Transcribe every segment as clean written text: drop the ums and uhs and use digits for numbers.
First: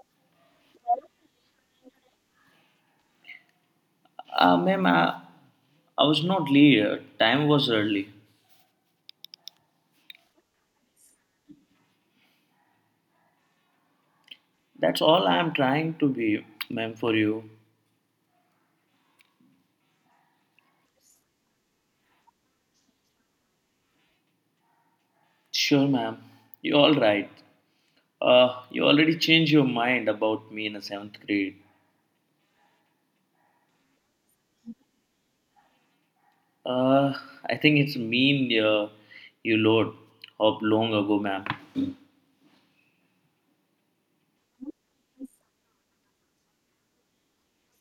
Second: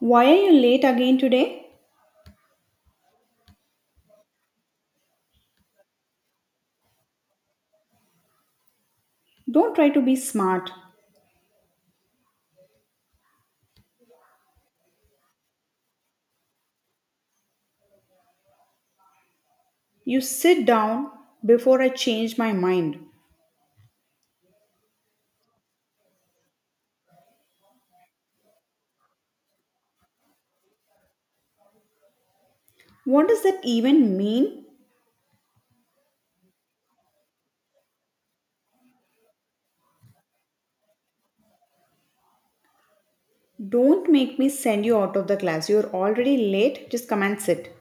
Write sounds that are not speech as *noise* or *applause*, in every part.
Why are you late again today? Ma'am, I was not late. Time was early. Don't try to be smart. That's all I am trying to be, ma'am, for you. You sit down before I change my mind. Sure, ma'am. You're all right. You already changed your mind about me in the seventh grade. What does that even mean? Uh, I think it's mean you load up long ago, ma'am. Don't make me send you out of the class. You're already late. Just come and sit.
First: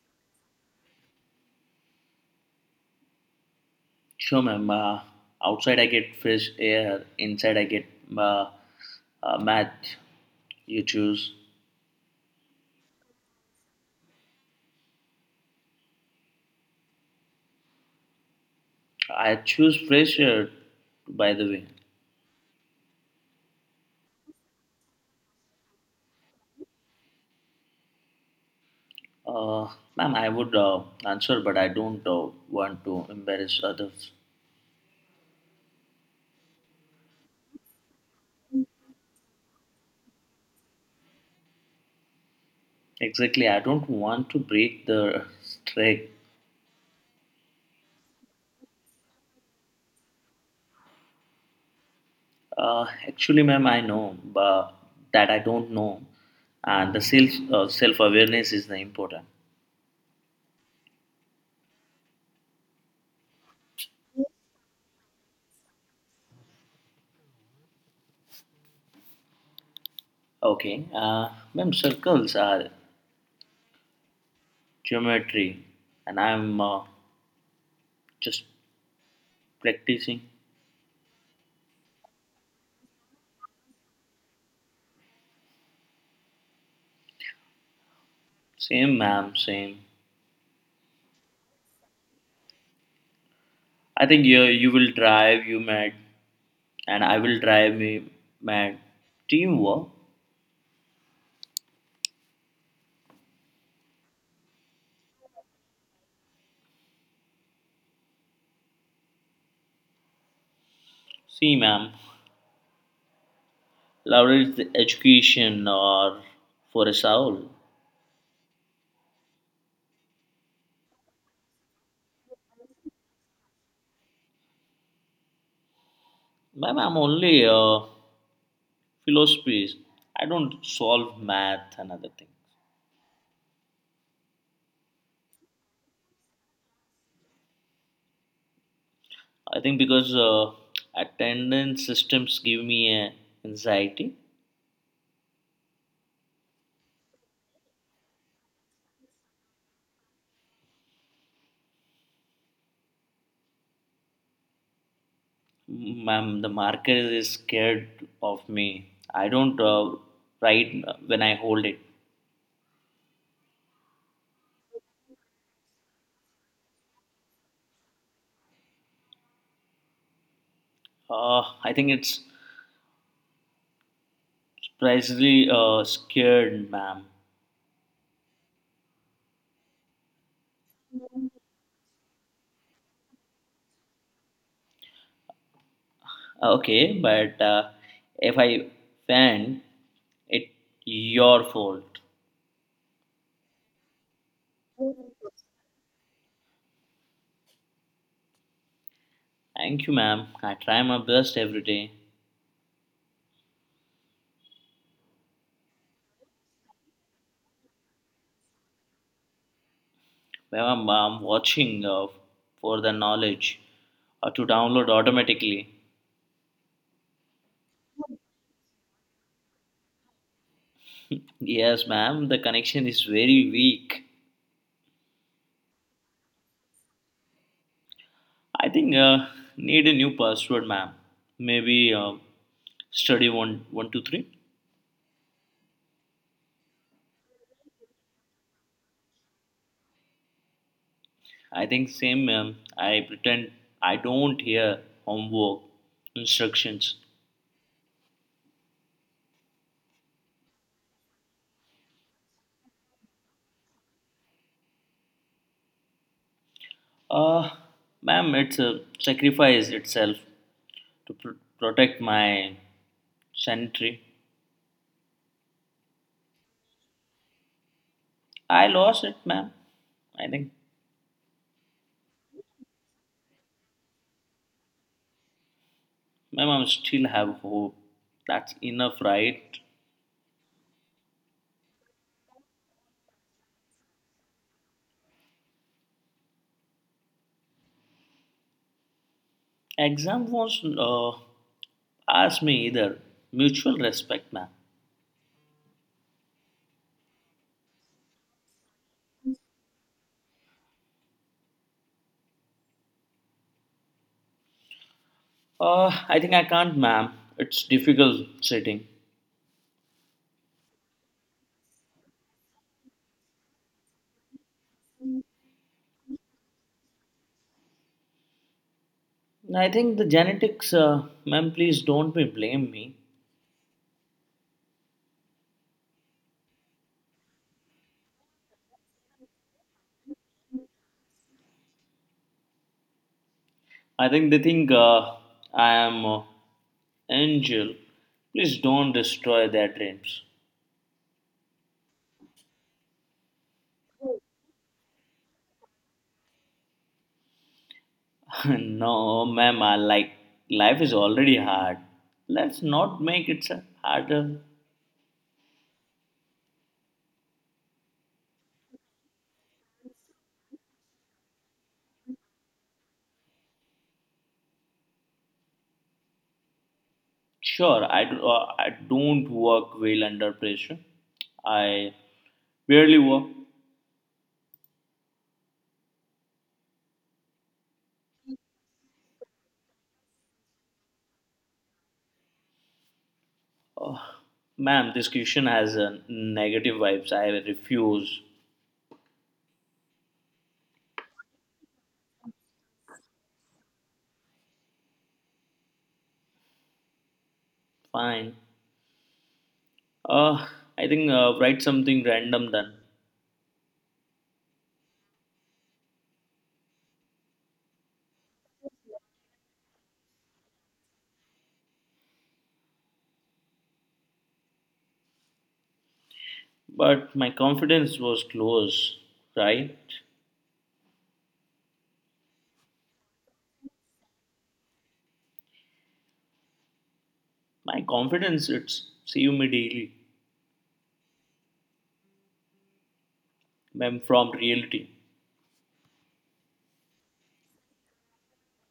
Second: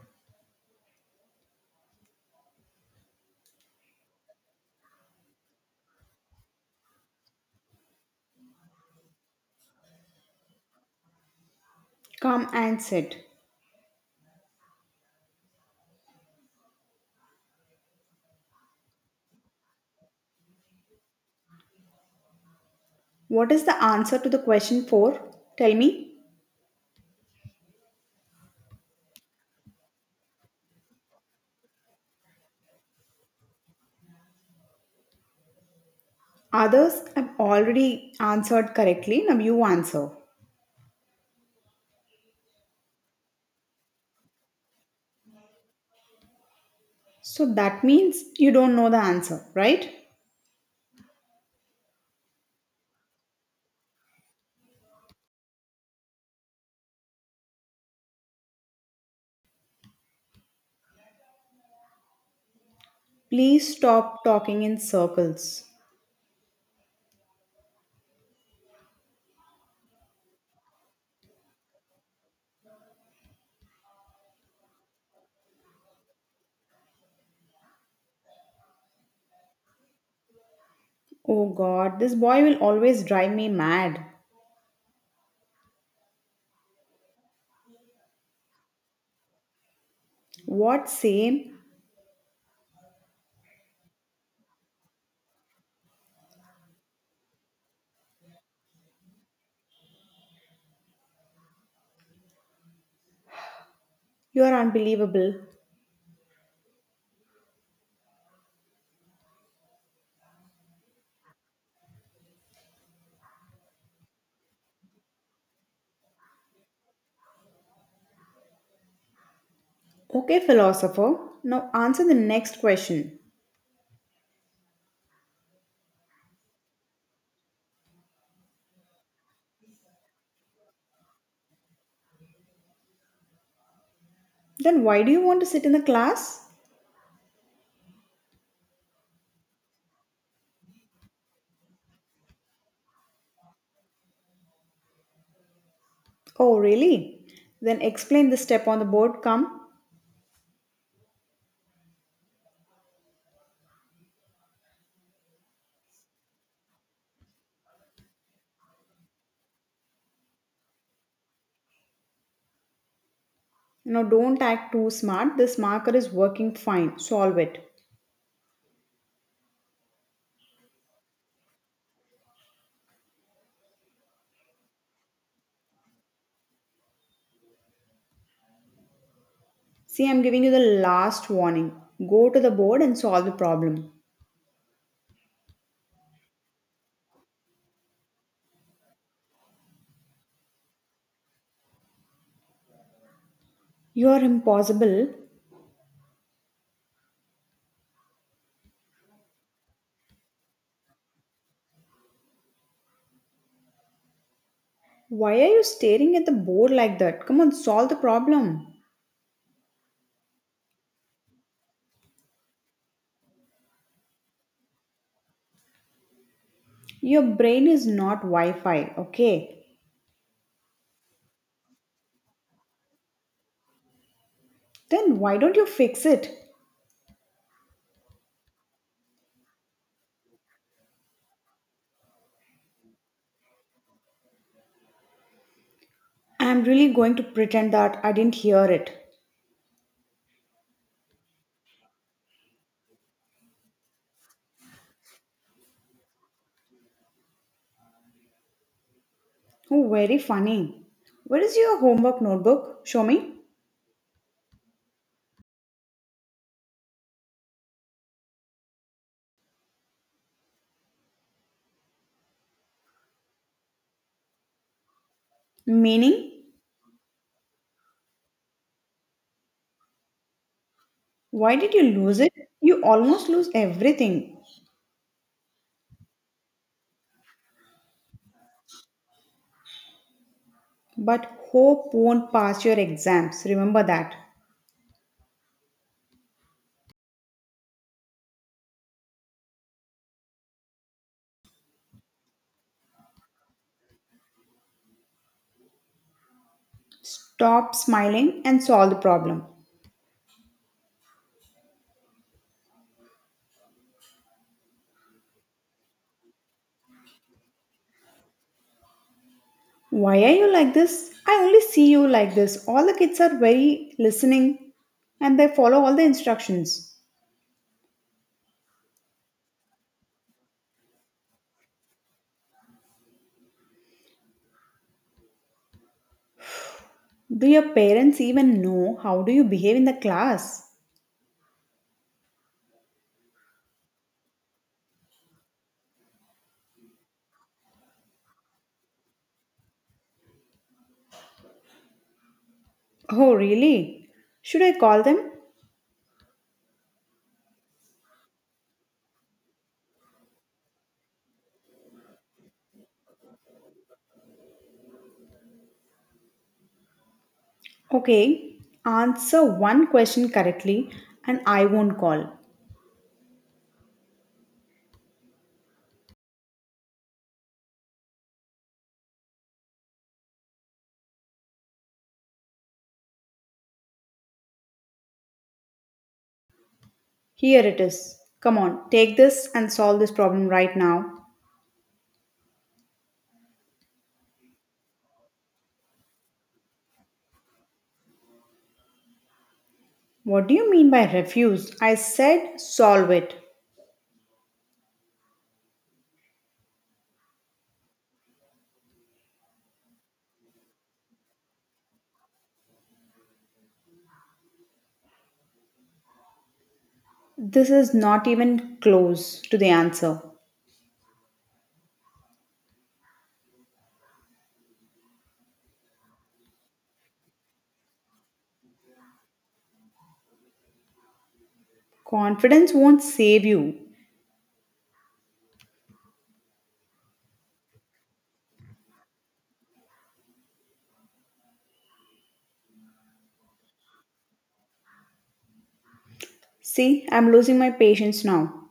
Sure, ma'am. Outside I get fresh air. Inside I get uh, math. You choose. Come and sit. I choose fresh air, by the way. What is the answer to the question 4? Tell me. Uh, Ma'am, I would answer, but I don't want to embarrass others. Others have already answered correctly. Now you answer. Exactly, I don't want to break the streak. So that means you don't know the answer, right? Actually, ma'am, I know, but that I don't know, and the self awareness is the important. Please stop talking in circles. Okay, ma'am, circles are geometry, and I'm just practicing. Oh god, this boy will always drive me mad. Same, ma'am, same. What same? I think you will drive you mad, and I will drive me mad. Teamwork. You are unbelievable. See, ma'am, leverage the education or for a soul. Okay, philosopher, now answer the next question. Ma'am, I'm only philosophies. I don't solve math and other things. Then why do you want to sit in the class? I think because attendance systems give me a anxiety. Oh, really? Then explain the step on the board, come. Ma'am, the marker is scared of me. I don't write when I hold it. Now don't act too smart. This marker is working fine. Solve it. I think it's surprisingly scared, ma'am. See, I'm giving you the last warning. Go to the board and solve the problem. Okay, but if I faint, it's your fault. You are impossible. Thank you, ma'am. I try my best every day. Why are you staring at the board like that? Come on, solve the problem. Ma'am, I'm watching for the knowledge to download automatically. Your brain is not Wi Fi, okay? Yes, ma'am. The connection is very weak. Then why don't you fix it? I think need a new password, ma'am. Maybe study 1123. I'm really going to pretend that I didn't hear it. I think same, ma'am. I pretend I don't hear homework instructions. Oh, very funny. Where is your homework notebook? Show me. Uh, Ma'am, it's a sacrifice itself. To protect my sanitary. Meaning, I lost it, ma'am. I think, why did you lose it? You almost lose everything. ma'am, I still have hope. That's enough, right? But hope won't pass your exams, remember that. Exam was asked me either. Mutual respect, ma'am. Stop smiling and solve the problem. I think I can't, ma'am. It's difficult sitting. Why are you like this? I only see you like this. All the kids are very listening and they follow all the instructions. I think the genetics, ma'am, please don't be blame me. Do your parents even know how do you behave in the class? I think they think I am angel. Please don't destroy their dreams. Oh, really? Should I call them? *laughs* No, ma'am, I like life is already hard. Let's not make it so harder. Okay, answer one question correctly and I won't call. Sure, I don't work well under pressure. I barely work. Here it is. Come on, take this and solve this problem right now. Oh, ma'am, this question has a negative vibes. I refuse. What do you mean by refuse? I said solve it. Fine. Uh, I think write something random then. This is not even close to the answer. But my confidence was close, right? Confidence won't save you. My confidence, it's save me daily, ma'am, from reality. See, I'm losing my patience now.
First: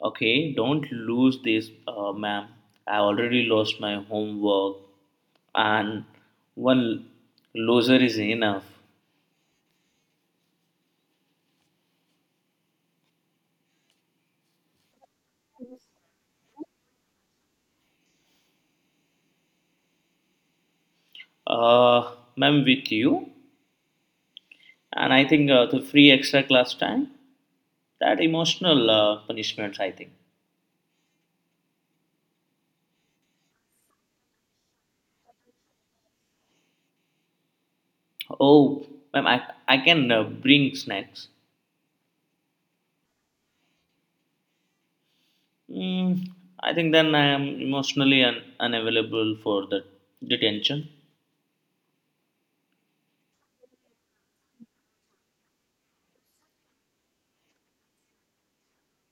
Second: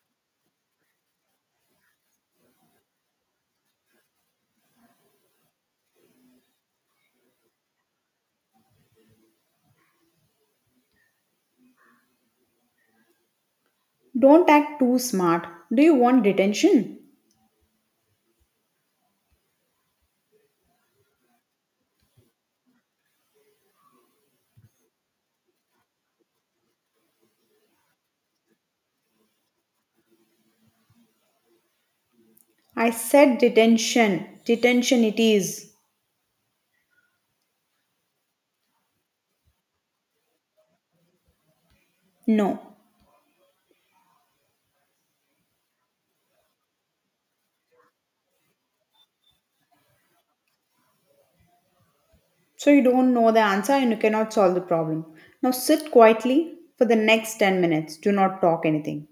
Okay, don't lose this, ma'am. I already lost my homework, and one loser is enough. Don't act too smart. Do you want detention? Ma'am, with you, and I think the free extra class time, that emotional punishments, I think. I said detention. Detention it is. Oh, ma'am, I can bring snacks. No. Mm, I think then I am emotionally unavailable for the detention. So you don't know the answer and you cannot solve the problem. Now sit quietly for the next 10 minutes. Do not talk anything.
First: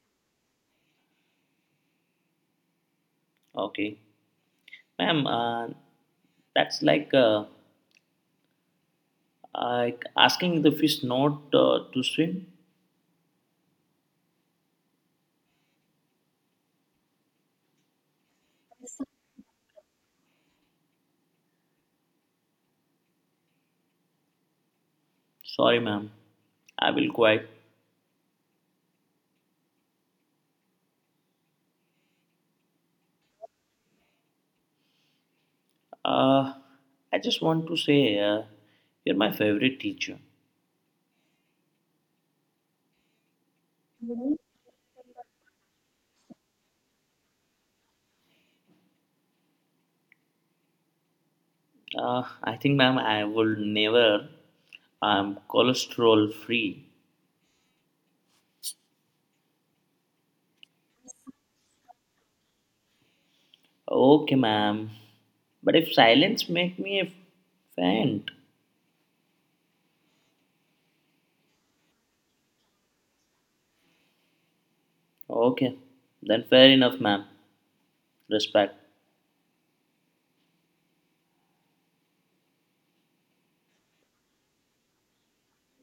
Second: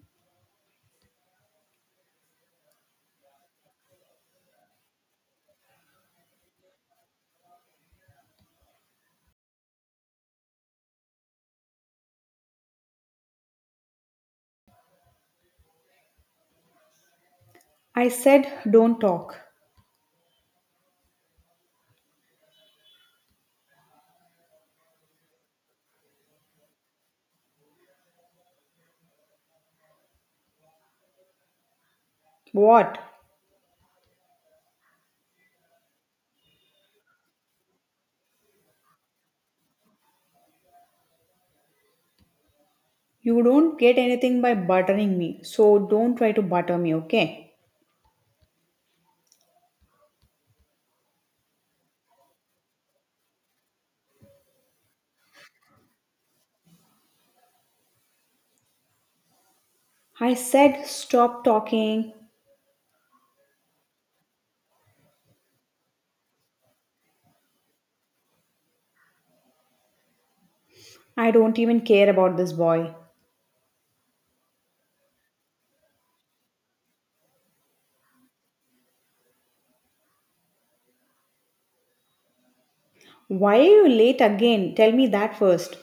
Okay, ma'am, that's like. Like asking the fish not to swim. I said don't talk. Sorry, ma'am. I will quiet. What? Uh, I just want to say you're my favorite teacher. You don't get anything by buttering me. So don't try to butter me, okay? I think, ma'am, I will never. I'm cholesterol free. I said stop talking. Okay, ma'am. But if silence make me faint. I don't even care about this boy. Okay, then fair enough, ma'am. Respect. Why are you late again? Tell me that first.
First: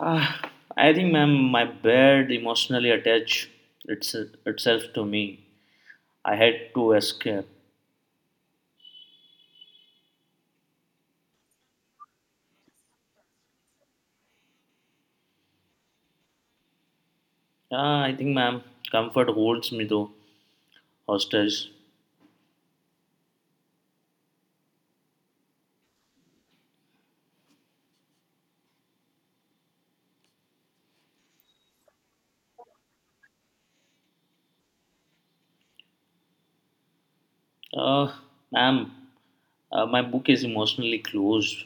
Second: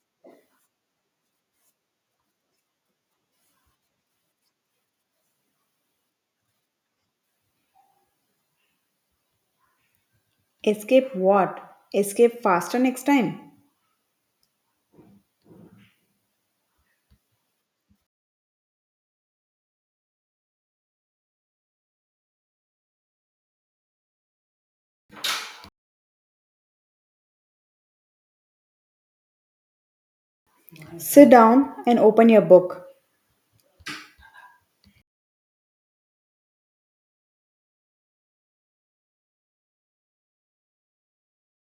Ah, I think, ma'am, my bed emotionally attached it's, itself to me. I had to escape. Escape what? Escape faster next time. Ah, I think, ma'am, comfort holds me though, hostage. Sit down and open your book. Uh, Ma'am, my book is emotionally closed.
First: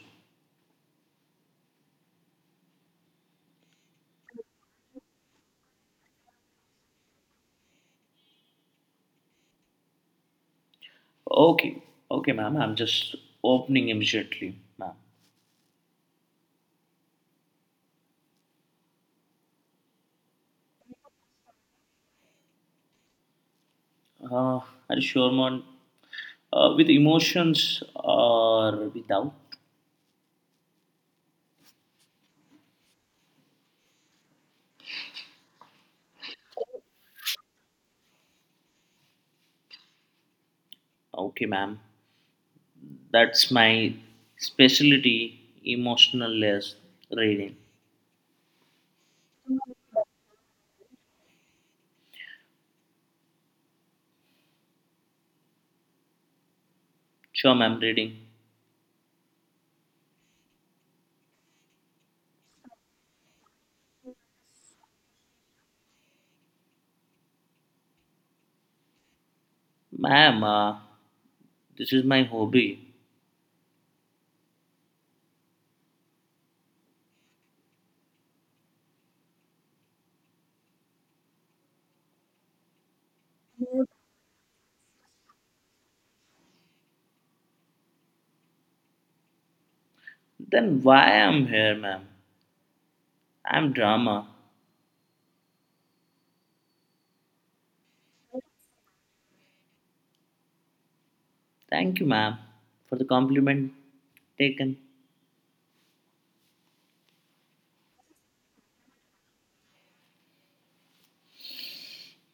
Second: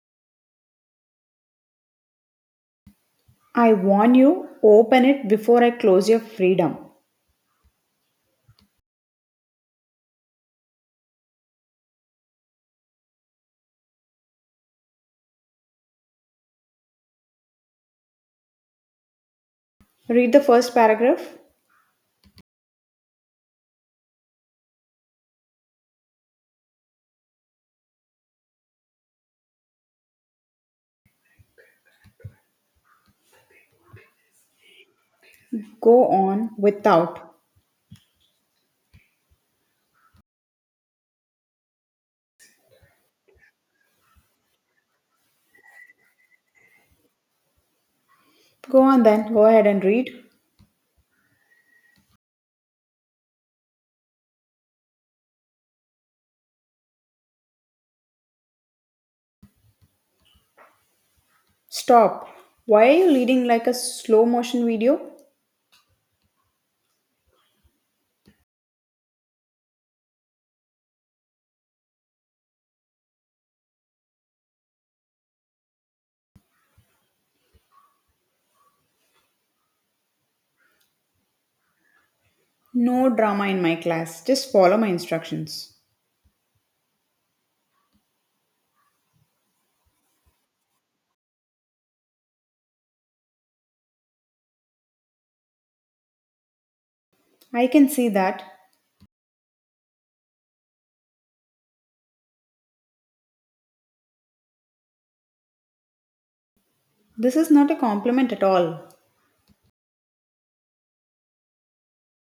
I warn you, open it before I close your freedom. Okay, okay, ma'am, I'm just opening immediately, ma'am. Read the first paragraph. Uh, are you sure, ma'am? With emotions or without? Go on without. Okay, ma'am. That's my specialty, emotionless reading. Go on then, go ahead and read. Sure, ma'am, reading. Stop. Why are you reading like a slow motion video? Ma'am, this is my hobby. No drama in my class. Just follow my instructions. Then why I'm here, ma'am? I'm drama. I can see that. Thank you, ma'am, for the compliment taken. This is not a compliment at all.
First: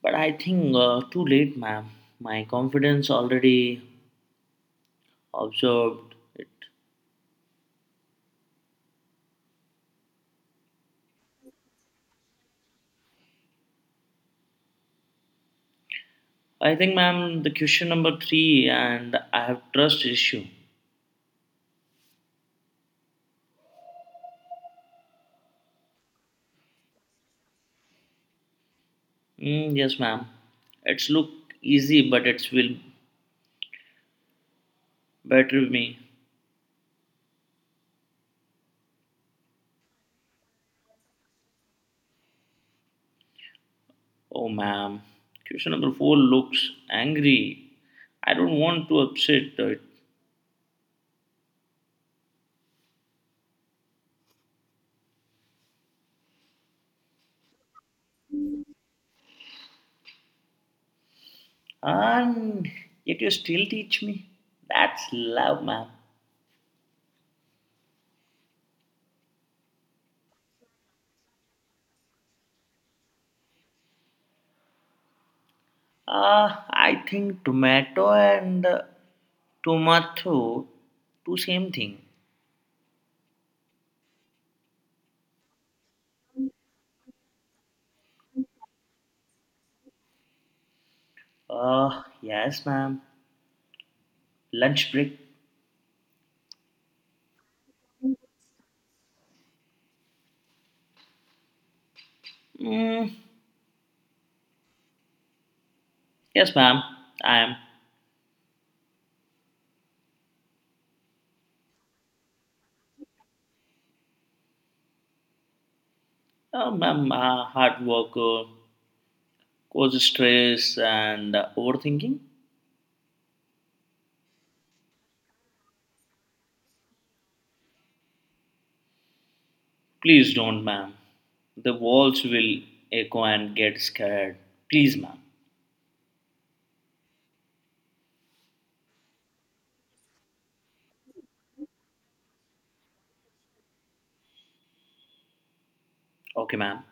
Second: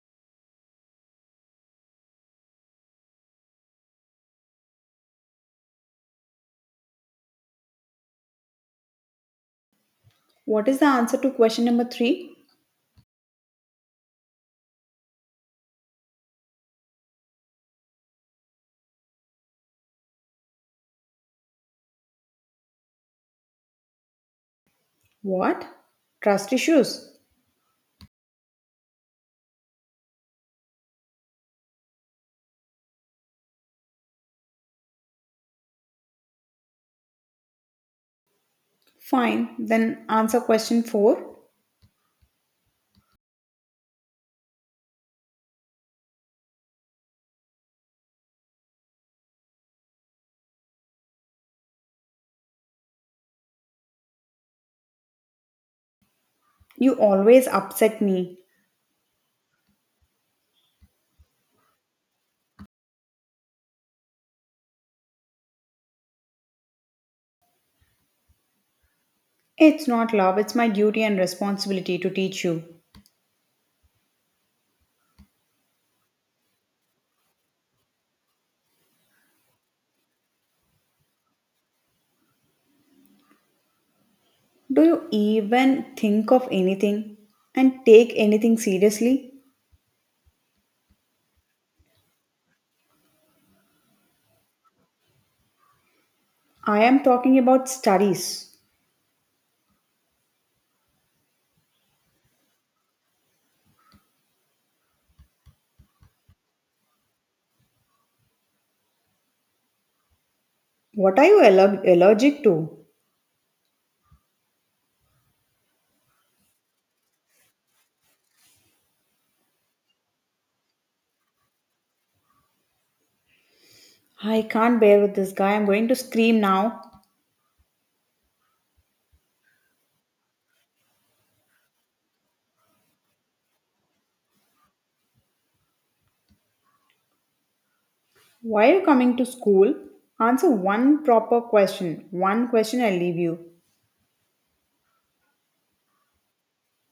But I think too late, ma'am. My confidence already observed it. What is the answer to question number three? I think, ma'am, the question number three, and I have trust issue. What? Trust issues. Mm, yes, ma'am. It's look easy, but it's will better me. Fine, then answer question four. Oh, ma'am. Question number four looks angry. I don't want to upset it. You always upset me. And yet you still teach me. That's love, ma'am. It's not love, it's my duty and responsibility to teach you. I think tomato and tomato, two same thing. Do you even think of anything and take anything seriously? Yes, ma'am. Lunch break. I am talking about studies. Mm, yes, ma'am. I am. What are you allergic to? Ma'am, hard worker, causes stress and overthinking. I can't bear with this guy. I'm going to scream now. Please don't, ma'am. The walls will echo and get scared. Please, ma'am. Why are you coming to school? Answer one proper question. One question I'll leave you. Okay, ma'am.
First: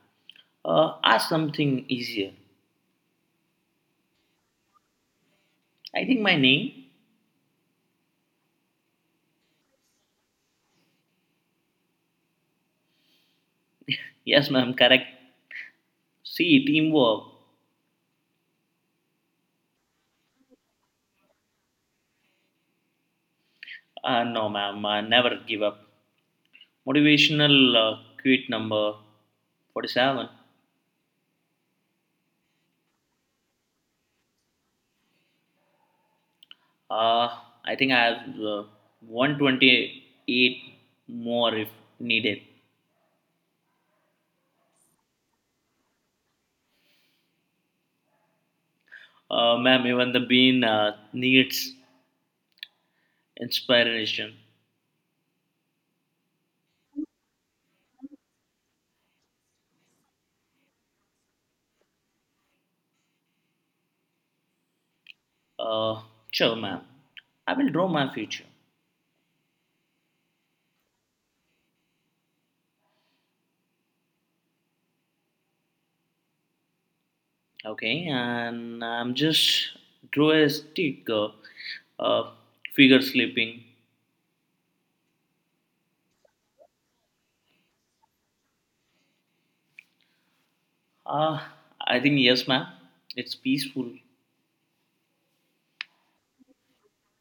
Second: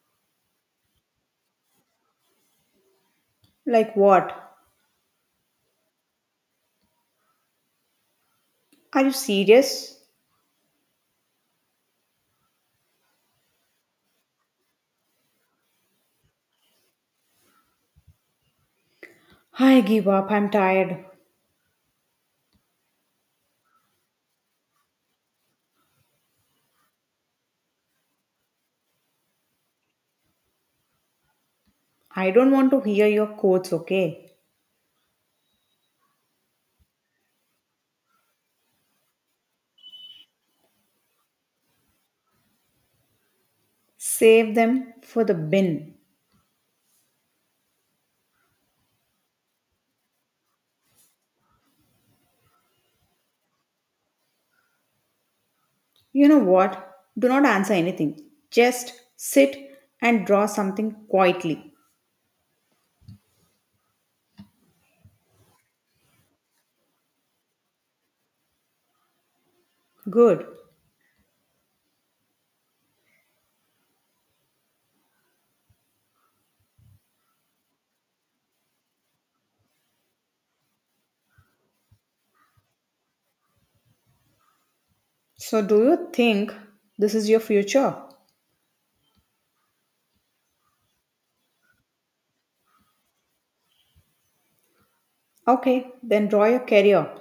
Ask something easier. Like what? I think my name. Are you serious? Yes, ma'am, correct. See, teamwork. I give up. I'm tired. No, ma'am, I never give up. Motivational uh, quote number 47. I don't want to hear your quotes, okay? Uh, I think I have 128 more if needed. Save them for the bin. Ma'am, even the bean needs inspiration. You know what? Do not answer anything. Just sit and draw something quietly. Uh, sure, ma'am. I will draw my future. Good. Okay, and I'm just draw a stick uh, figure sleeping. So, do you think this is your future? Uh, I think yes, ma'am. It's peaceful. Okay, then draw your career.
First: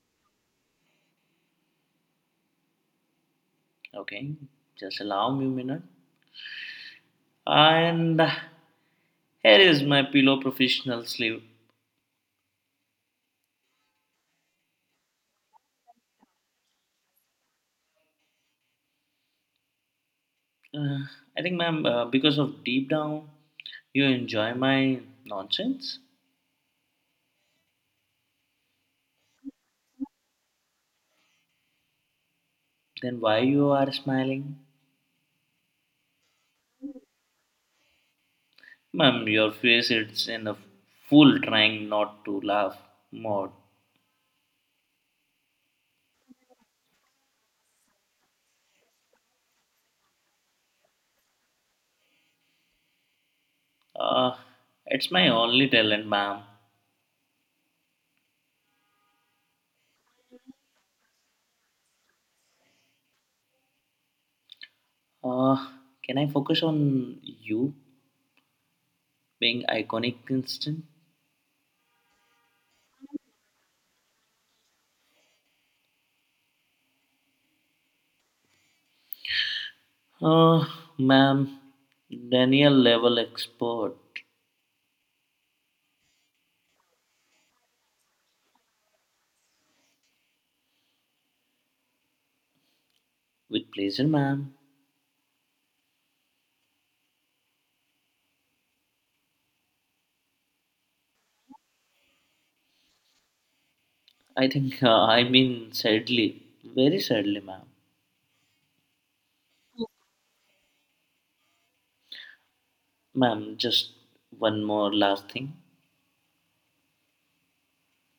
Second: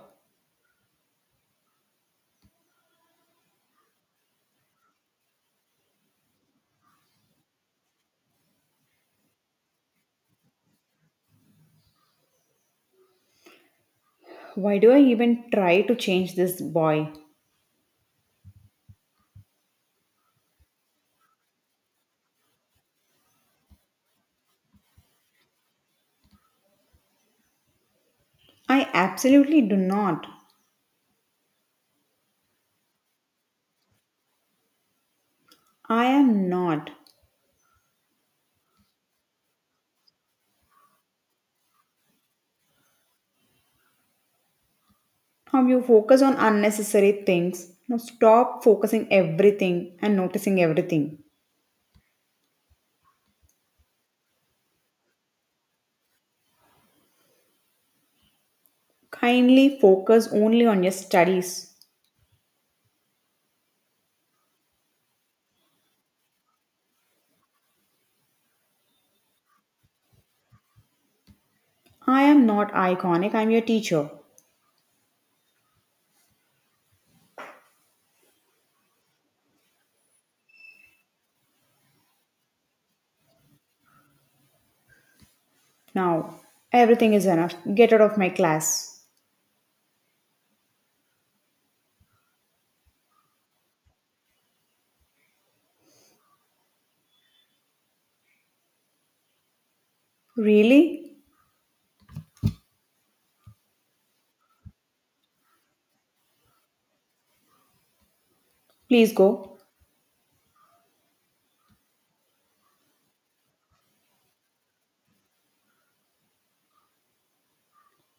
Okay, just allow me a minute. And here is my pillow professional sleeve. Why do I even try to change this boy? Uh, I think, ma'am, because of deep down, you enjoy my nonsense. I absolutely do not. Then why you are smiling, I am not. ma'am? Your face it's in a full trying not to laugh mode. How you focus on unnecessary things. Now stop focusing everything and noticing everything. Uh, it's my only talent, ma'am. Kindly focus only on your studies. Uh, can I focus on you being iconic instant? I am not iconic, I'm your teacher. Uh, Ma'am, Daniel level expert. Now, everything is enough. Get out of my class. With pleasure, ma'am. Really? I think, I mean, sadly, very sadly, ma'am. Please go. Ma'am, just one more last thing.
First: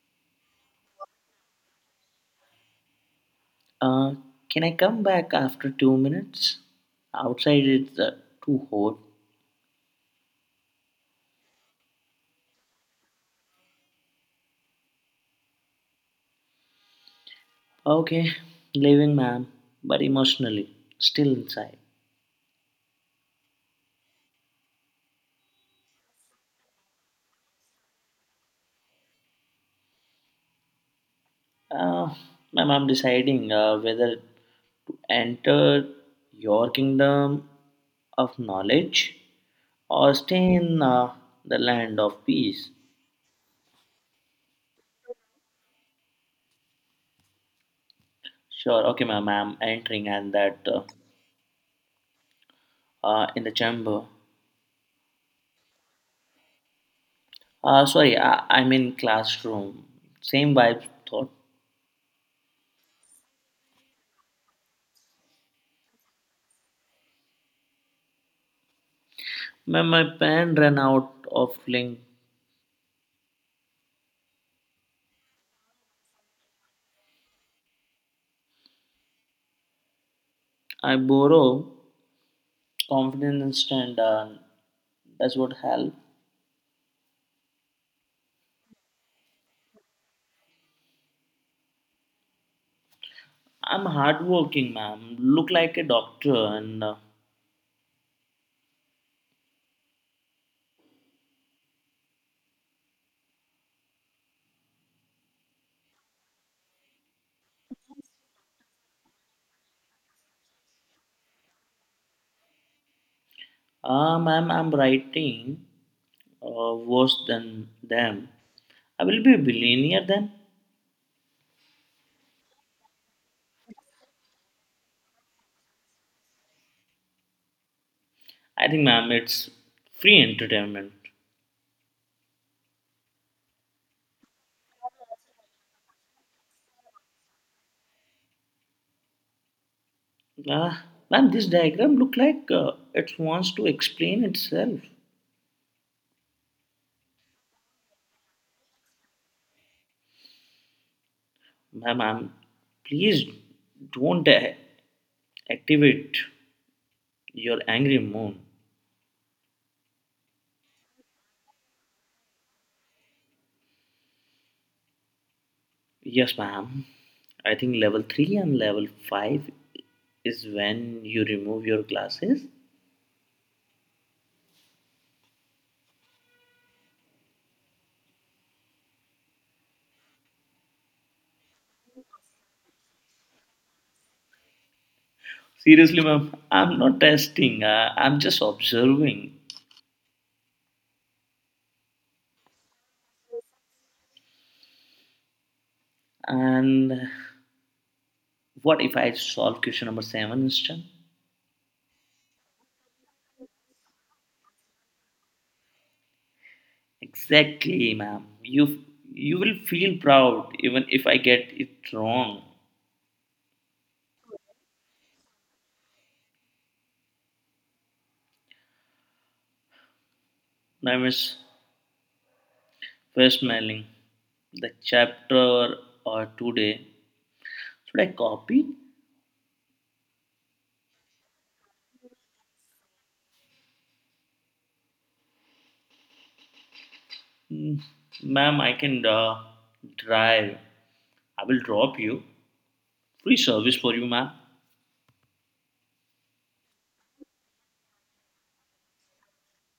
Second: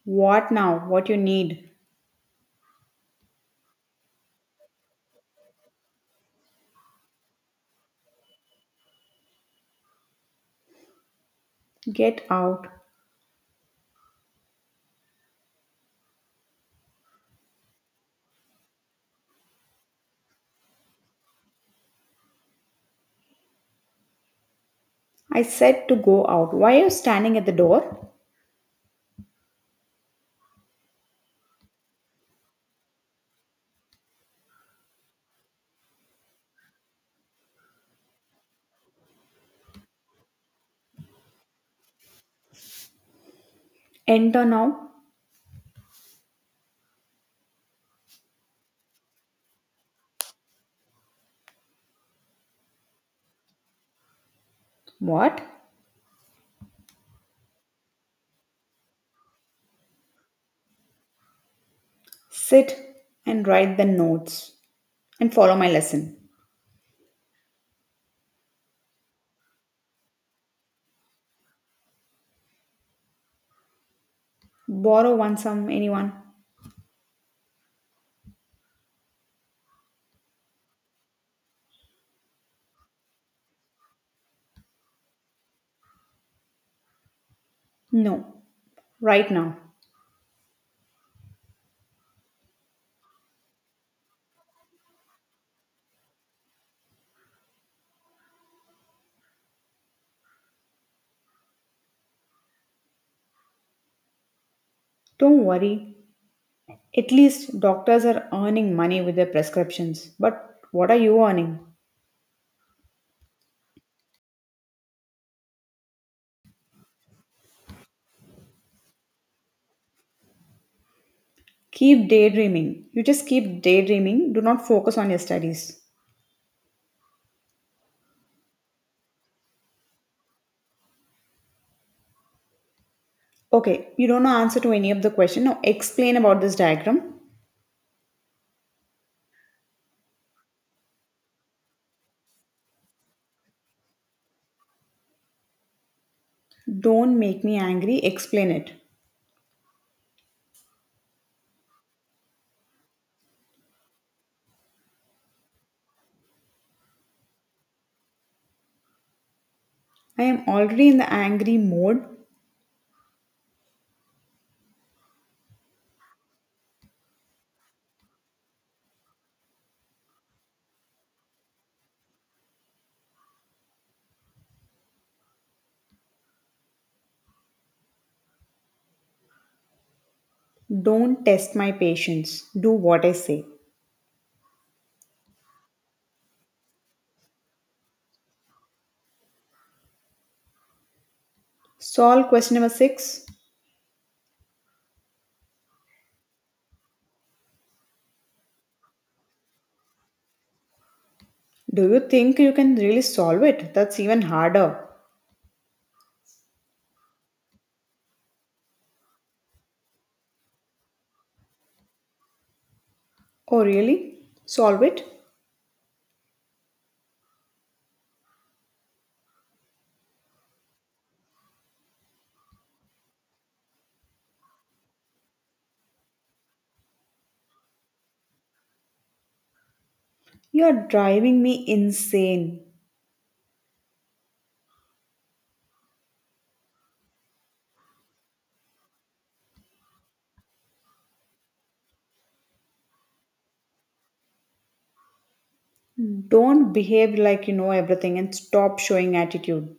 What now? What you need? Uh, can I come back after 2 minutes? Outside it's too hot. Get out. Okay, leaving, ma'am, but emotionally, still inside. I said to go out. Why are you standing at the door? Uh, Ma'am, I'm deciding whether to enter your kingdom of knowledge or stay in the land of peace. Enter now. Sure, okay, ma'am, I'm entering and that in the chamber. What? Sorry, I'm in classroom. Same vibe thought. Sit and write the notes and follow my lesson. Ma'am, my pen ran out of ink. Borrow one some anyone? I borrow confidence and that's what help. No. Right now. I'm hardworking, ma'am. Look like a doctor and. Don't worry. At least doctors are earning money with their prescriptions. But what are you earning? I'm writing worse than them. I will be a billionaire then. Keep daydreaming. You just keep daydreaming. Do not focus on your studies. I think, ma'am, it's free entertainment. Okay, you don't know answer to any of the question. Now explain about this diagram. Ah, ma'am, this diagram look like it wants to explain itself. Don't make me angry. Explain it. Ma'am, ma'am, please don't activate your angry moon. I am already in the angry mode. Yes, ma'am. I think level 3 and level 5 is when you remove your glasses. Don't test my patience. Do what I say. Seriously, ma'am, I'm not testing. I'm just observing. Solve question number six. And what if I solve question number seven instead? Do you think you can really solve it? That's even harder. Exactly, ma'am. You will feel proud even if I get it wrong. Oh, really? Solve it? Now, Miss Westmeling, the chapter or today should I copy? You're driving me insane. Mm, ma'am, I can drive. I will drop you. Free service for you, ma'am. Don't behave like you know everything and stop showing attitude.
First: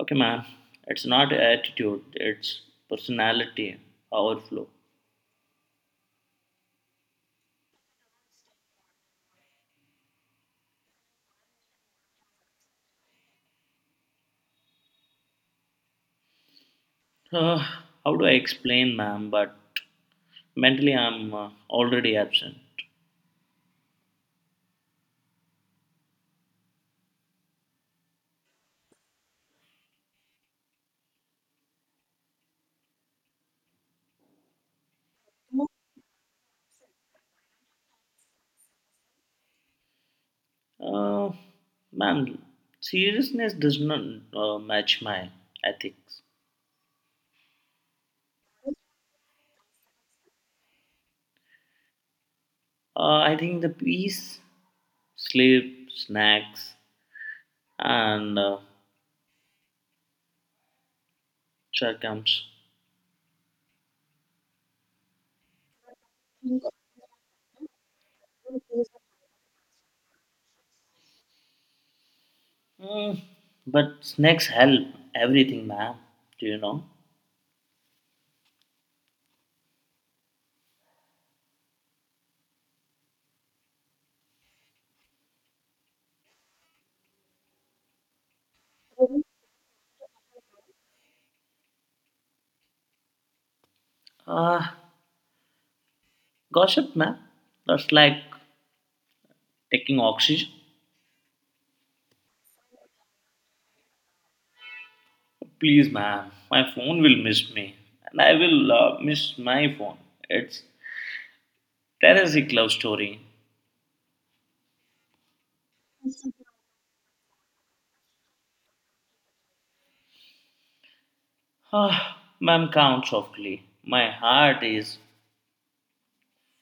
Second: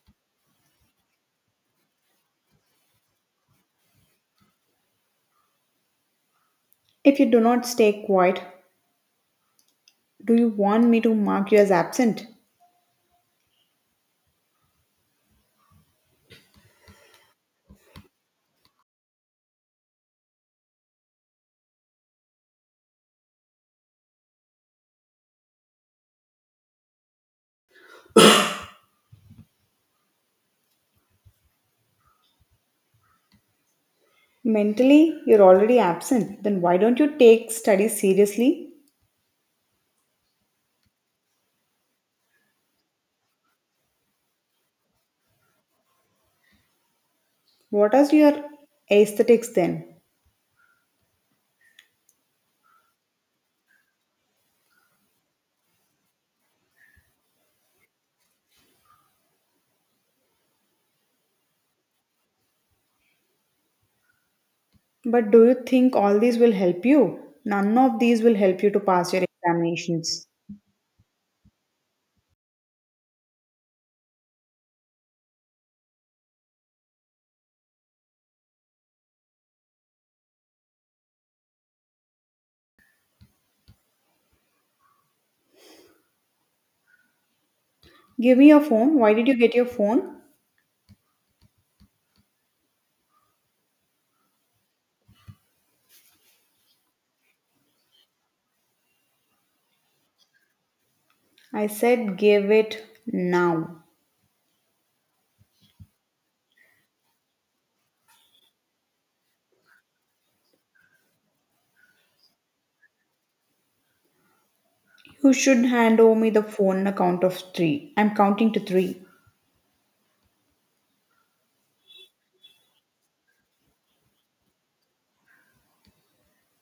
Okay, man. It's not attitude, it's personality overflow. If you do not stay quiet, do you want me to mark you as absent? Uh, how do I explain, ma'am? But mentally, I'm already absent. Mentally, you're already absent. Then why don't you take studies seriously? Uh, Ma'am, seriousness does not match my ethics. What are your aesthetics then? I think the peace, sleep, snacks, and chair comes. But do you think all these will help you? None of these will help you to pass your examinations. Mm, but snacks help everything, ma'am. Do you know? Give me your phone. Why did you get your phone? Uh, Gossip, ma'am. That's like taking oxygen. I said give it now. Please, ma'am, my phone will miss me, and I will miss my phone. It's Teresic love story. You should hand over me the phone on a count of three. I'm counting to three. Ah, ma'am, count softly. My heart is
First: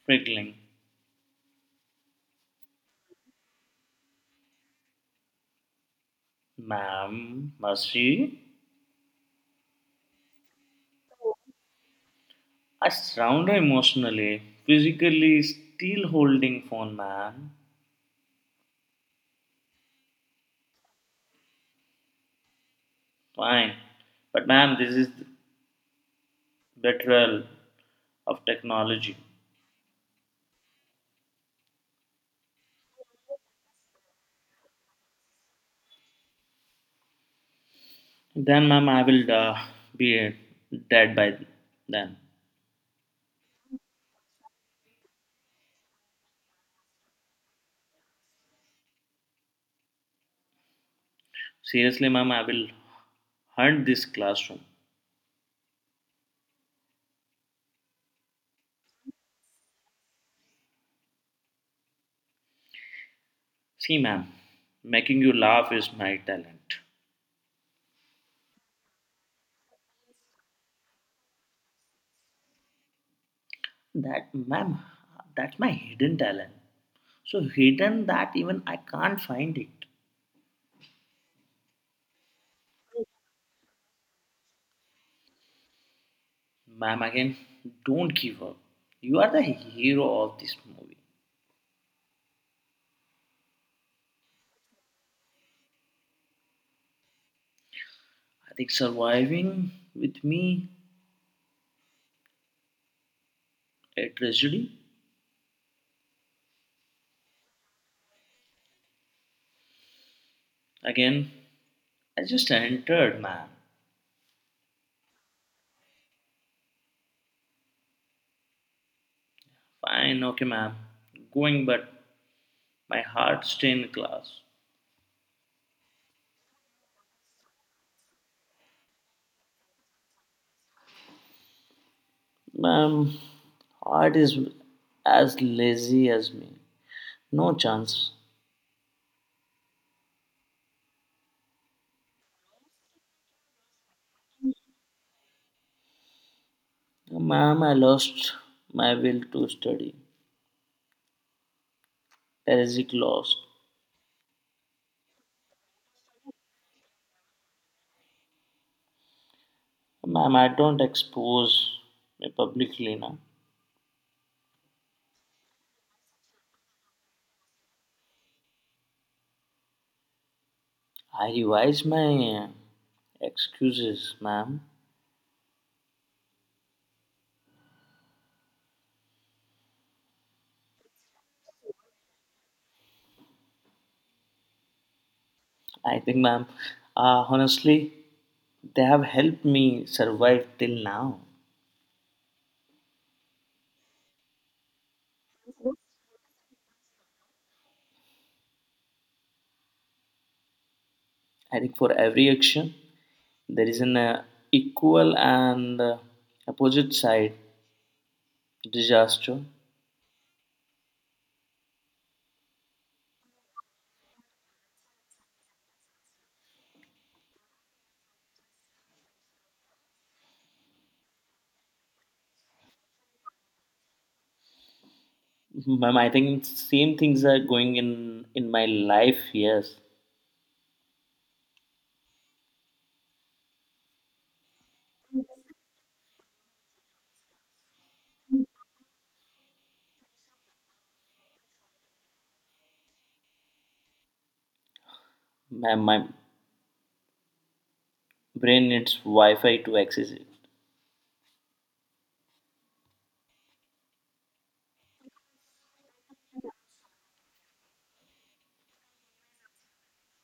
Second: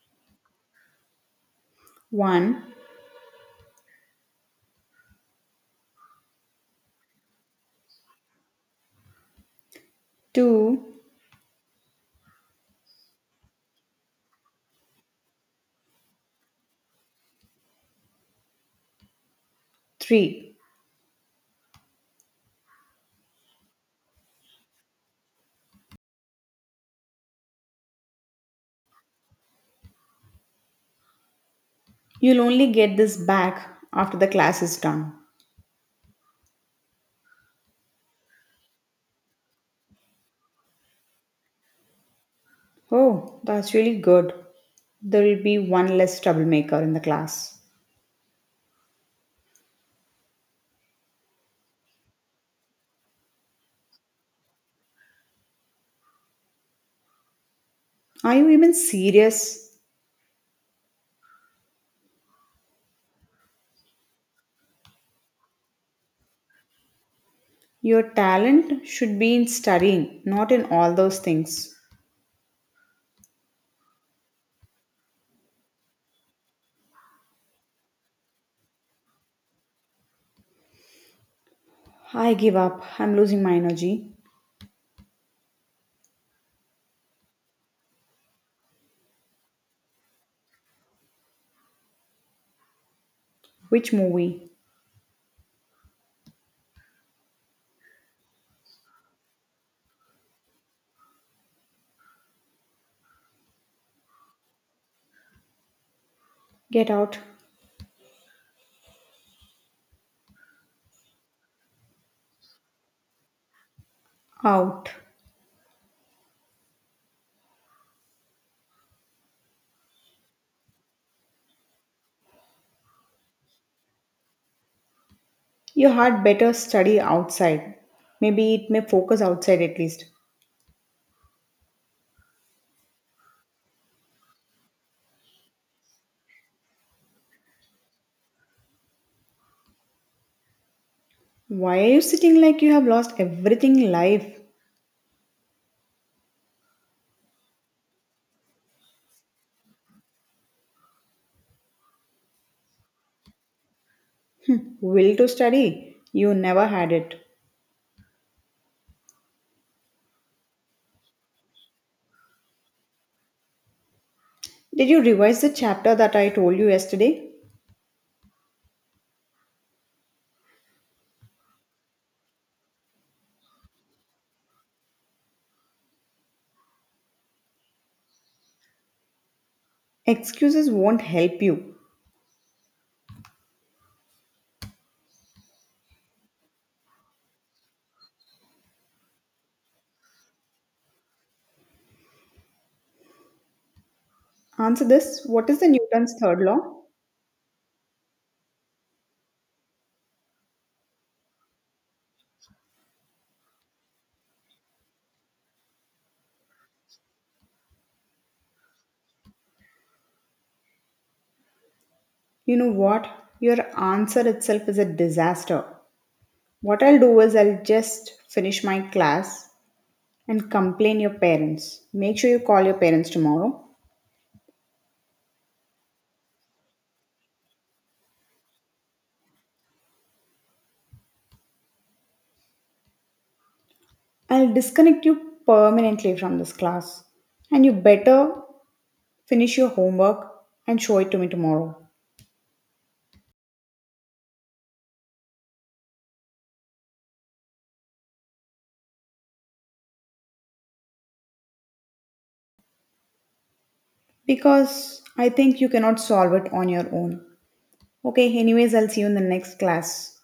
prickling. One, Ma'am, mercy. two, I surround her emotionally, physically still holding phone, ma'am. three. Fine, but ma'am, this is betrayal of technology. You'll only get this back after the class is done. Then, ma'am, I will be dead by then. Oh, that's really good. There will be one less troublemaker in the class. Seriously, ma'am, I will hunt this classroom. Are you even serious? See, ma'am, making you laugh is my talent. Your talent should be in studying, not in all those things. That, ma'am, that's my hidden talent. So hidden that even I can't find it. I give up. I'm losing my energy. Ma'am, again, don't give up. You are the hero of this movie. Which movie? I think surviving with me a tragedy. Get out. Again, I just entered, ma'am. Out. Fine, okay, ma'am. Going, but my heart's stay in class. You had better study outside. Maybe it may focus outside at least. Um, Art is as lazy as me. No chance. Why are you sitting like you have lost everything in life? Ma'am, I lost my will to study. Basic lost. Will to study? You never had it. Ma'am, I don't expose me publicly now. Did you revise the chapter that I told you yesterday? I revise my excuses, ma'am. Excuses won't help you. I think, ma'am, honestly, they have helped me survive till now. Answer this. What is the Newton's third law? I think for every action, there is an equal and opposite side disaster. You know what? Your answer itself is a disaster. What I'll do is I'll just finish my class and complain your parents. Make sure you call your parents tomorrow. Ma'am, I think same things are going in my life. Yes, I'll disconnect you permanently from this class. And you better finish your homework and show it to me tomorrow. ma'am, my brain needs Wi-Fi to access it. Because I think you cannot solve it on your own. Okay, anyways, I'll see you in the next class.